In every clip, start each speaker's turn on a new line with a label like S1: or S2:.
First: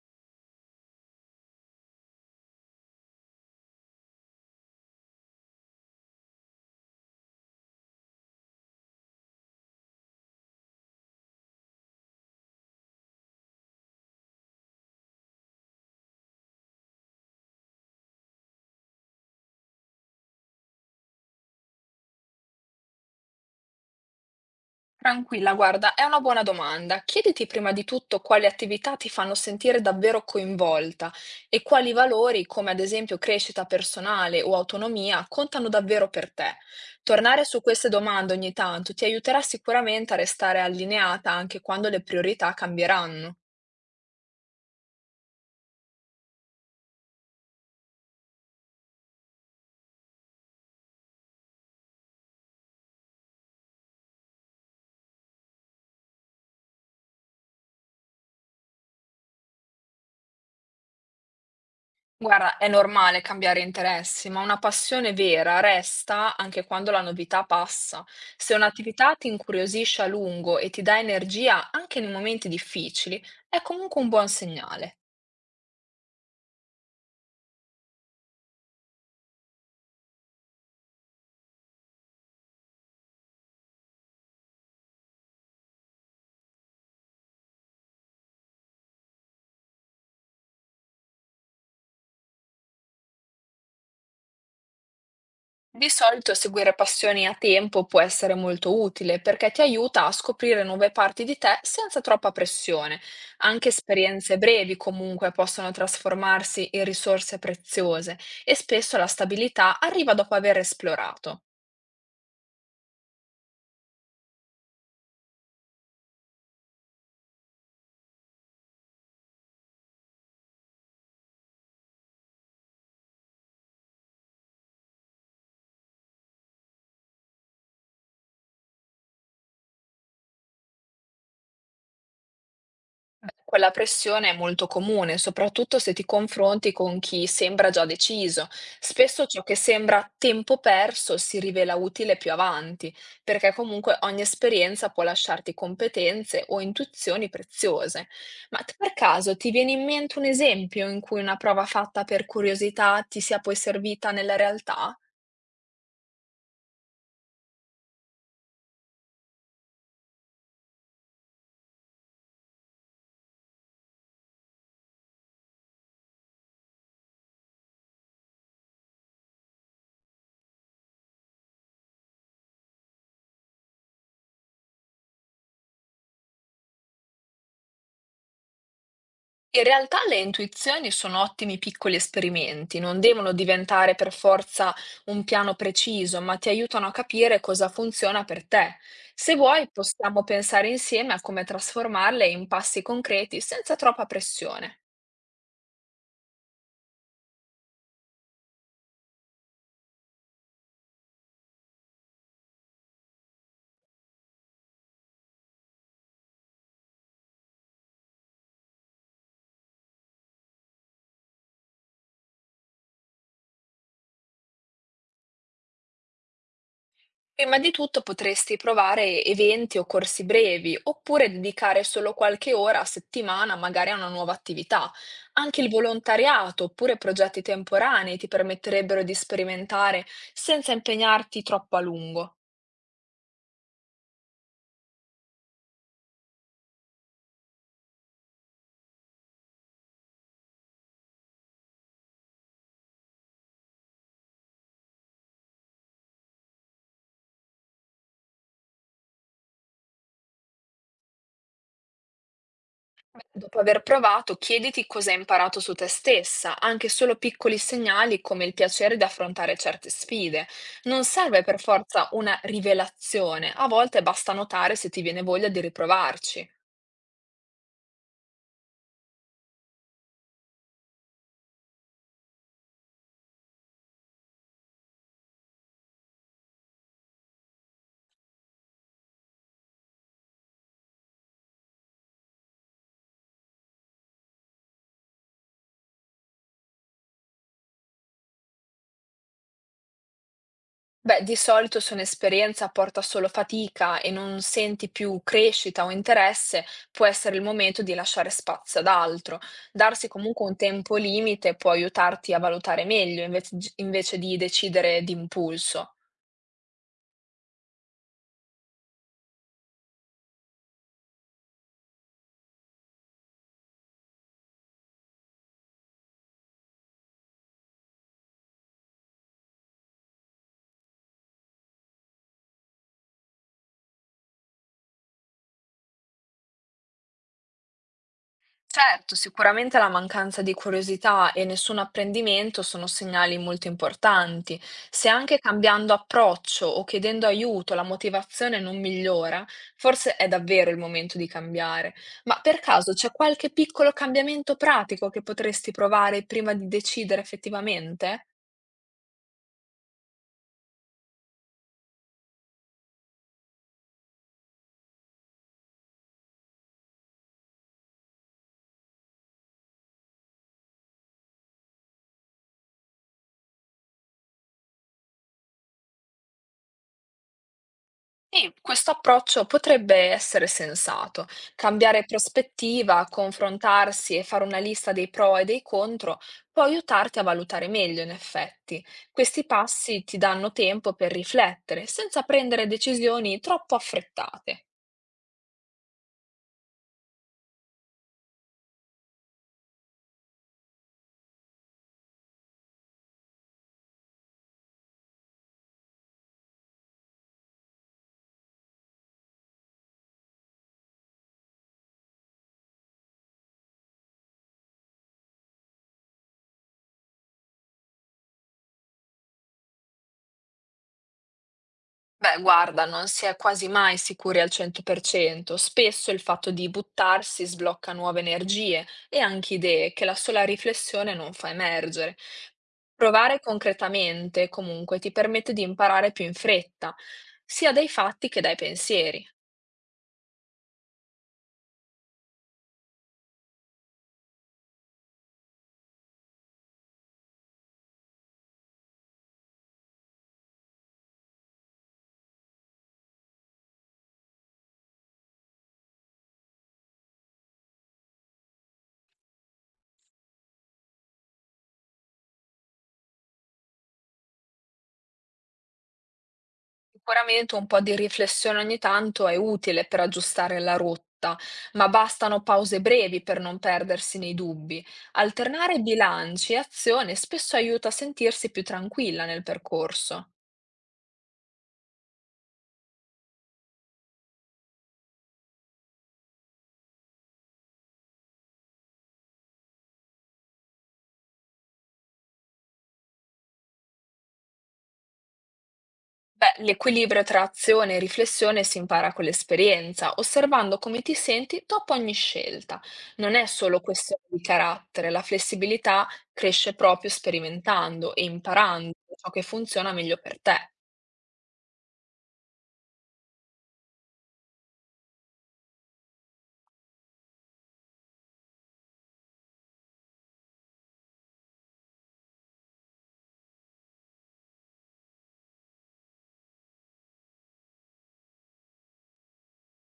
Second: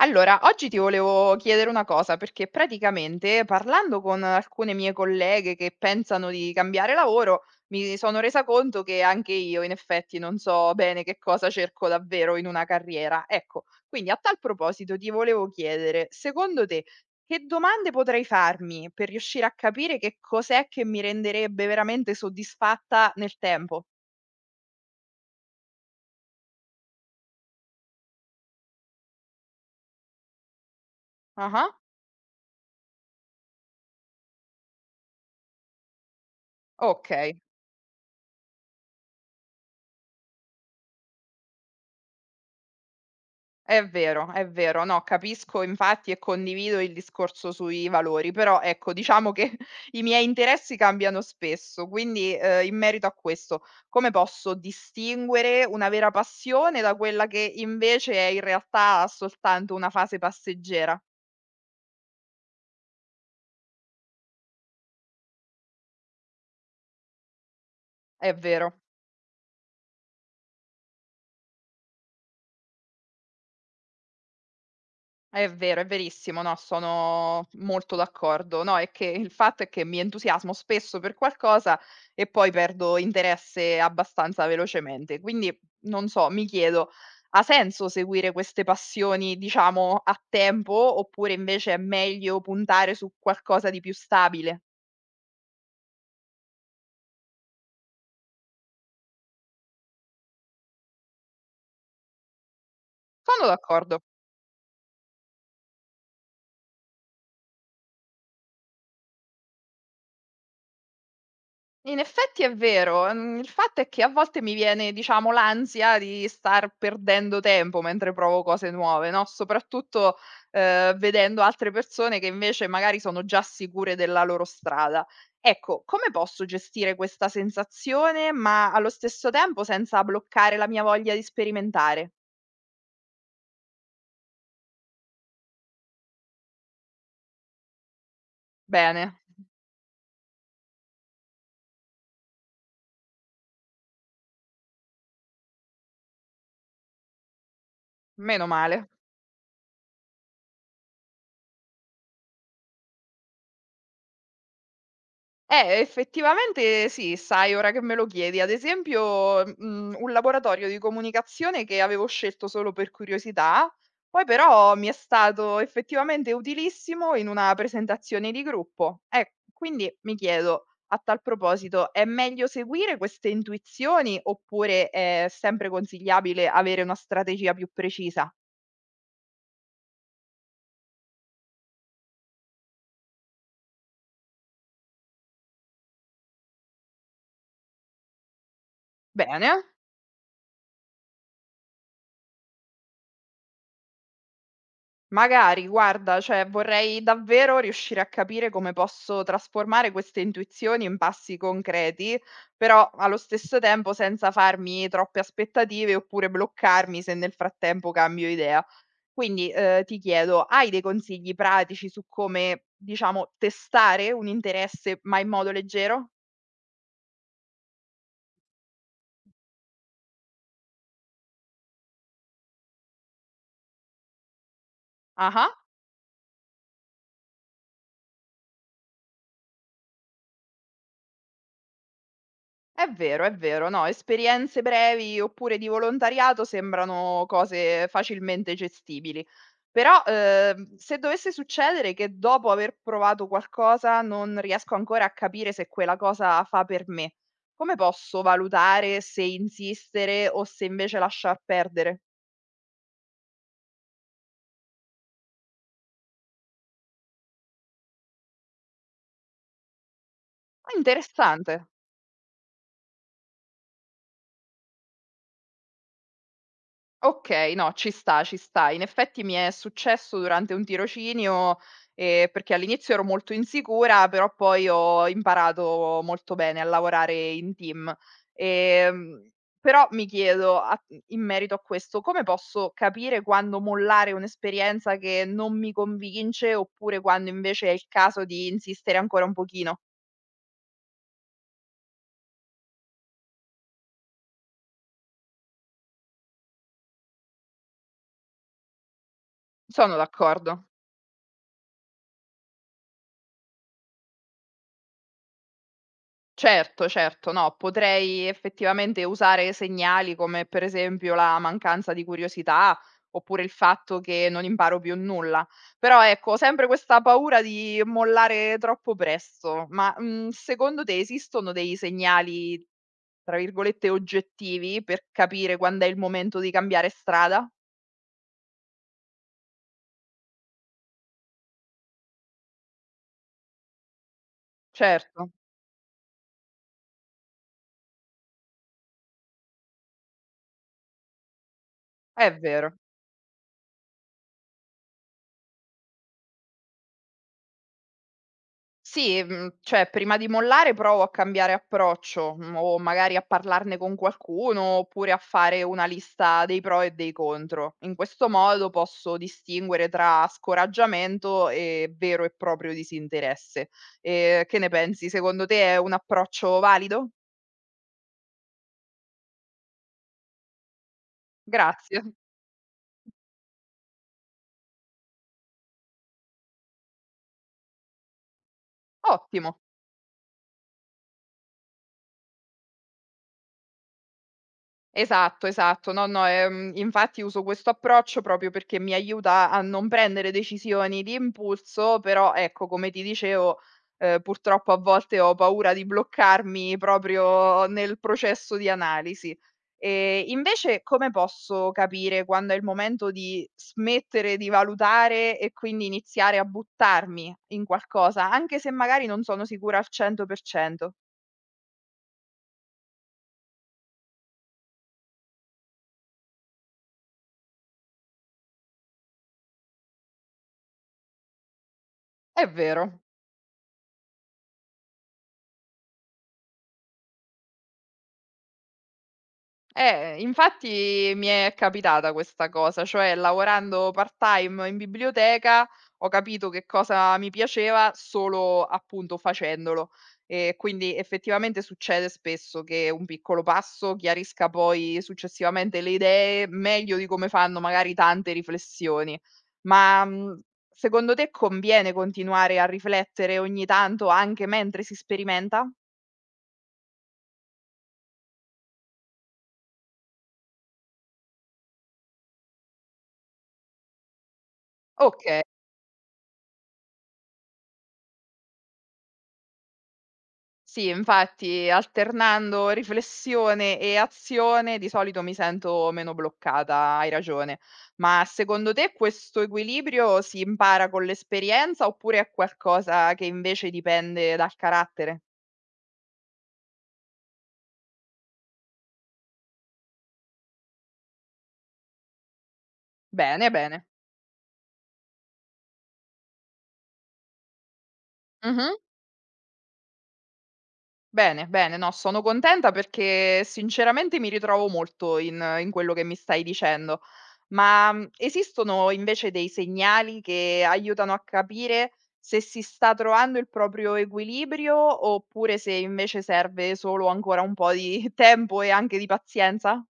S1: Allora, oggi ti volevo chiedere una cosa, perché praticamente parlando con alcune mie colleghe che pensano di cambiare lavoro, mi sono resa conto che anche io in effetti non so bene che cosa cerco davvero in una carriera. Ecco, quindi a tal proposito ti volevo chiedere, secondo te, che domande potrei farmi per riuscire a capire che cos'è che mi renderebbe veramente soddisfatta nel tempo?
S2: Tranquilla, guarda, è una buona domanda. Chiediti prima di tutto quali attività ti fanno sentire davvero coinvolta e
S1: Ah,
S2: quali valori, come ad esempio crescita personale o autonomia, contano davvero per te.
S1: ok.
S2: Tornare su queste domande ogni tanto ti aiuterà sicuramente a restare allineata anche quando le priorità cambieranno.
S1: È vero, è vero. No, capisco infatti e condivido il discorso sui valori, però ecco, diciamo che i miei interessi cambiano spesso, quindi in merito a questo, come posso distinguere una vera passione da quella che invece è in realtà soltanto una fase passeggera?
S2: Guarda, è normale cambiare interessi, ma una passione vera resta anche quando la novità passa.
S1: È
S2: Se
S1: vero.
S2: un'attività ti incuriosisce a lungo e ti dà energia anche nei momenti difficili, è comunque un buon segnale.
S1: È vero, è verissimo, no, sono molto d'accordo. No, è che il fatto è che mi entusiasmo spesso per qualcosa e poi perdo interesse abbastanza velocemente. Quindi, non so, mi chiedo, ha senso seguire queste passioni, diciamo, a tempo oppure invece è meglio puntare su qualcosa di più stabile?
S2: Di solito seguire passioni a tempo può essere molto utile perché ti aiuta a scoprire nuove parti di te senza troppa pressione.
S1: Sono
S2: Anche
S1: d'accordo.
S2: esperienze brevi comunque possono trasformarsi in risorse preziose e spesso la stabilità arriva dopo aver esplorato.
S1: In effetti è vero, mhmm, il fatto è che a volte mi viene, diciamo, l'ansia di star perdendo tempo mentre provo cose nuove, no, soprattutto, vedendo altre persone che invece magari sono già sicure della loro strada. Ecco, come posso gestire questa sensazione, ma allo stesso tempo senza bloccare la mia voglia di sperimentare?
S2: Quella pressione è molto comune, soprattutto se ti confronti con chi sembra già deciso.
S1: Bene,
S2: Spesso ciò che sembra tempo perso si rivela utile più avanti, perché comunque ogni esperienza può lasciarti competenze o intuizioni preziose.
S1: meno
S2: Ma te
S1: male.
S2: per caso ti viene in mente un esempio in cui una prova fatta per curiosità ti sia poi servita nella realtà?
S1: Effettivamente sì, sai, ora che me lo chiedi. Ad esempio, mhmm, un laboratorio di comunicazione che avevo scelto solo per curiosità, poi però mi è stato effettivamente utilissimo in una presentazione di gruppo. Quindi mi chiedo, a tal proposito, è meglio seguire queste intuizioni oppure è sempre consigliabile avere una strategia più precisa?
S2: In realtà le intuizioni sono ottimi piccoli esperimenti, non devono diventare per forza un piano preciso, ma ti aiutano a capire cosa funziona per te. Se
S1: Bene.
S2: vuoi, possiamo pensare insieme a come trasformarle in passi concreti senza troppa pressione.
S1: Magari, guarda, cioè vorrei davvero riuscire a capire come posso trasformare queste intuizioni in passi concreti, però allo stesso tempo senza farmi troppe aspettative oppure bloccarmi se nel frattempo cambio idea. Quindi ti chiedo, hai dei consigli pratici su come, diciamo, testare un interesse ma in modo leggero?
S2: Prima di tutto potresti provare eventi o corsi brevi, oppure dedicare solo qualche ora a settimana magari a una nuova attività.
S1: Ah.
S2: Anche il volontariato oppure progetti temporanei ti permetterebbero di sperimentare senza impegnarti troppo a lungo.
S1: È vero, è vero. No, esperienze brevi oppure di volontariato sembrano cose facilmente gestibili. Però, se dovesse succedere che dopo aver provato qualcosa non riesco ancora a capire se quella cosa fa per me, come posso valutare se insistere o se invece lasciar perdere?
S2: Dopo aver provato, chiediti cosa hai imparato su te stessa, anche solo piccoli segnali come il piacere di affrontare certe sfide.
S1: È
S2: Non serve per
S1: interessante.
S2: forza una rivelazione, a volte basta notare se ti viene voglia di riprovarci.
S1: Okay, no, ci sta, ci sta. In effetti mi è successo durante un tirocinio, perché all'inizio ero molto insicura, però poi ho imparato molto bene a lavorare in team. Ehm, però mi chiedo a mhmm, in merito a questo, come posso capire quando mollare un'esperienza che non mi convince, oppure quando invece è il caso di insistere ancora un pochino?
S2: Beh, di solito se un'esperienza porta solo fatica e non senti più crescita o interesse, può essere il momento di lasciare spazio ad altro.
S1: Sono
S2: Darsi comunque un
S1: d'accordo.
S2: tempo limite può aiutarti a valutare meglio invece di decidere d'impulso.
S1: Certo, certo, no, potrei effettivamente usare segnali come per esempio la mancanza di curiosità oppure il fatto che non imparo più nulla. Però ecco, ho sempre questa paura di mollare troppo presto. Ma secondo te esistono dei segnali, tra virgolette, oggettivi per capire quando è il momento di cambiare strada?
S2: Certo, sicuramente la mancanza di curiosità e nessun apprendimento sono segnali molto importanti. Se
S1: Certo,
S2: anche cambiando approccio o chiedendo aiuto la motivazione non migliora, forse è davvero il momento di cambiare.
S1: è
S2: Ma per
S1: vero.
S2: caso c'è qualche piccolo cambiamento pratico che potresti provare prima di decidere effettivamente?
S1: Sì, mhmm, cioè prima di mollare provo a cambiare approccio, mhmm, o magari a parlarne con qualcuno, oppure a fare una lista dei pro e dei contro. In questo modo posso distinguere tra scoraggiamento e vero e proprio disinteresse. Che ne pensi? Secondo te è un approccio valido?
S2: Sì, questo approccio potrebbe essere sensato.
S1: Grazie.
S2: Cambiare prospettiva, confrontarsi e fare una lista dei pro e dei contro può aiutarti a valutare meglio, in effetti. Questi
S1: Ottimo.
S2: passi ti danno tempo per riflettere, senza prendere decisioni troppo affrettate.
S1: Esatto, esatto. No, no, infatti uso questo approccio proprio perché mi aiuta a non prendere decisioni di impulso, però ecco, come ti dicevo, purtroppo a volte ho paura di bloccarmi proprio nel processo di analisi. Invece come posso capire quando è il momento di smettere di valutare e quindi iniziare a buttarmi in qualcosa, anche se magari non sono sicura al 100%?
S2: Beh, guarda, non si è quasi mai sicuri al 100%. Spesso il fatto di buttarsi sblocca nuove energie e anche idee che la sola riflessione non fa emergere.
S1: È vero.
S2: Provare concretamente, comunque, ti permette di imparare più in fretta, sia dai fatti che dai pensieri.
S1: Infatti mi è capitata questa cosa, cioè lavorando part-time in biblioteca ho capito che cosa mi piaceva solo appunto facendolo. E quindi effettivamente succede spesso che un piccolo passo chiarisca poi successivamente le idee meglio di come fanno magari tante riflessioni. Ma secondo te conviene continuare a riflettere ogni tanto anche mentre si sperimenta?
S2: Sicuramente un po' di riflessione ogni tanto è utile per aggiustare la rotta, ma bastano pause brevi per non perdersi nei dubbi.
S1: Ok.
S2: Alternare bilanci e azione spesso aiuta a sentirsi più tranquilla nel percorso.
S1: Sì, infatti alternando riflessione e azione di solito mi sento meno bloccata, hai ragione. Ma secondo te questo equilibrio si impara con l'esperienza oppure è qualcosa che invece dipende dal carattere?
S2: Beh, l'equilibrio tra azione e riflessione si impara con l'esperienza, osservando come ti senti dopo ogni scelta. Non è
S1: Bene,
S2: solo
S1: bene.
S2: questione di carattere, la flessibilità cresce proprio sperimentando e imparando ciò che funziona meglio per te.
S1: Bene, bene, no, sono contenta perché sinceramente mi ritrovo molto in quello che mi stai dicendo. Ma, mhmm, esistono invece dei segnali che aiutano a capire se si sta trovando il proprio equilibrio, oppure se invece serve solo ancora un po' di tempo e anche di pazienza?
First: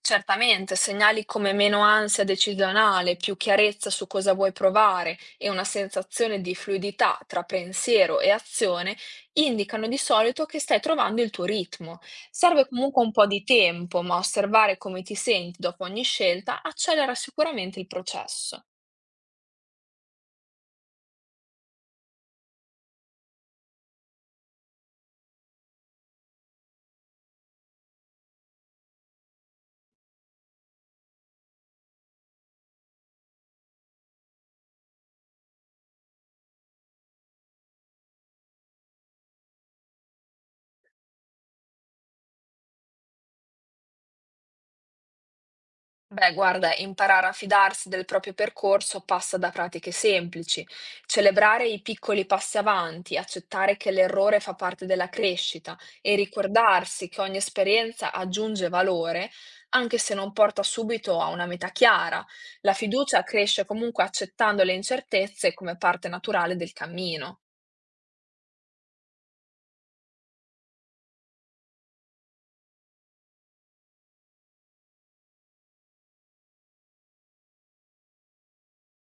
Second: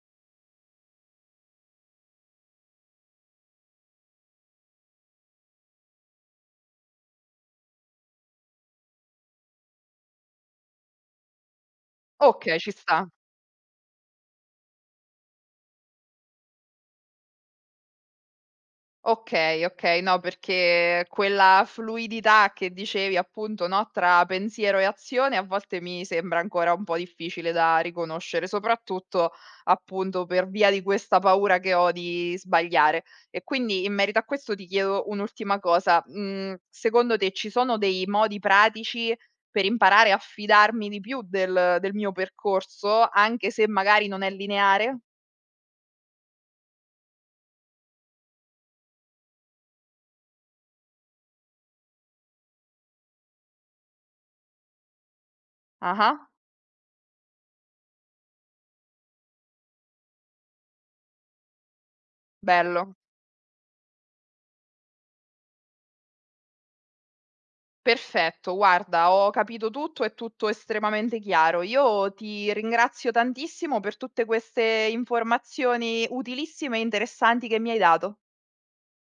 S2: Certamente, segnali come meno ansia decisionale, più chiarezza su cosa vuoi provare e una sensazione di fluidità tra pensiero e azione indicano di solito che stai trovando il tuo ritmo.
S1: Okay,
S2: Serve
S1: ci
S2: comunque
S1: sta.
S2: un po' di tempo, ma osservare come ti senti dopo ogni scelta accelera sicuramente il processo.
S1: Okay, okay, no, perché quella fluidità che dicevi appunto, no, tra pensiero e azione a volte mi sembra ancora un po' difficile da riconoscere, soprattutto appunto per via di questa paura che ho di sbagliare. E quindi in merito a questo ti chiedo un'ultima cosa: mhmm, secondo te ci sono dei modi pratici per imparare a fidarmi di più del mio percorso, anche se magari non è lineare?
S2: Beh, guarda, imparare a fidarsi del proprio percorso passa da pratiche semplici, celebrare i piccoli passi avanti, accettare che l'errore fa parte della crescita e
S1: Ah-ah,
S2: ricordarsi che ogni esperienza aggiunge valore, anche se non porta subito a una meta chiara. La
S1: bello.
S2: fiducia cresce comunque accettando le incertezze come parte naturale del cammino.
S1: Perfetto, guarda, ho capito tutto, è tutto estremamente chiaro. Io ti ringrazio tantissimo per tutte queste informazioni utilissime e interessanti che mi hai dato.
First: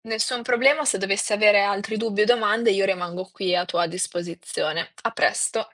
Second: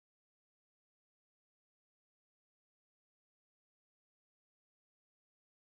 S2: Nessun problema, se dovessi avere altri dubbi o domande, io rimango qui a tua disposizione. A presto.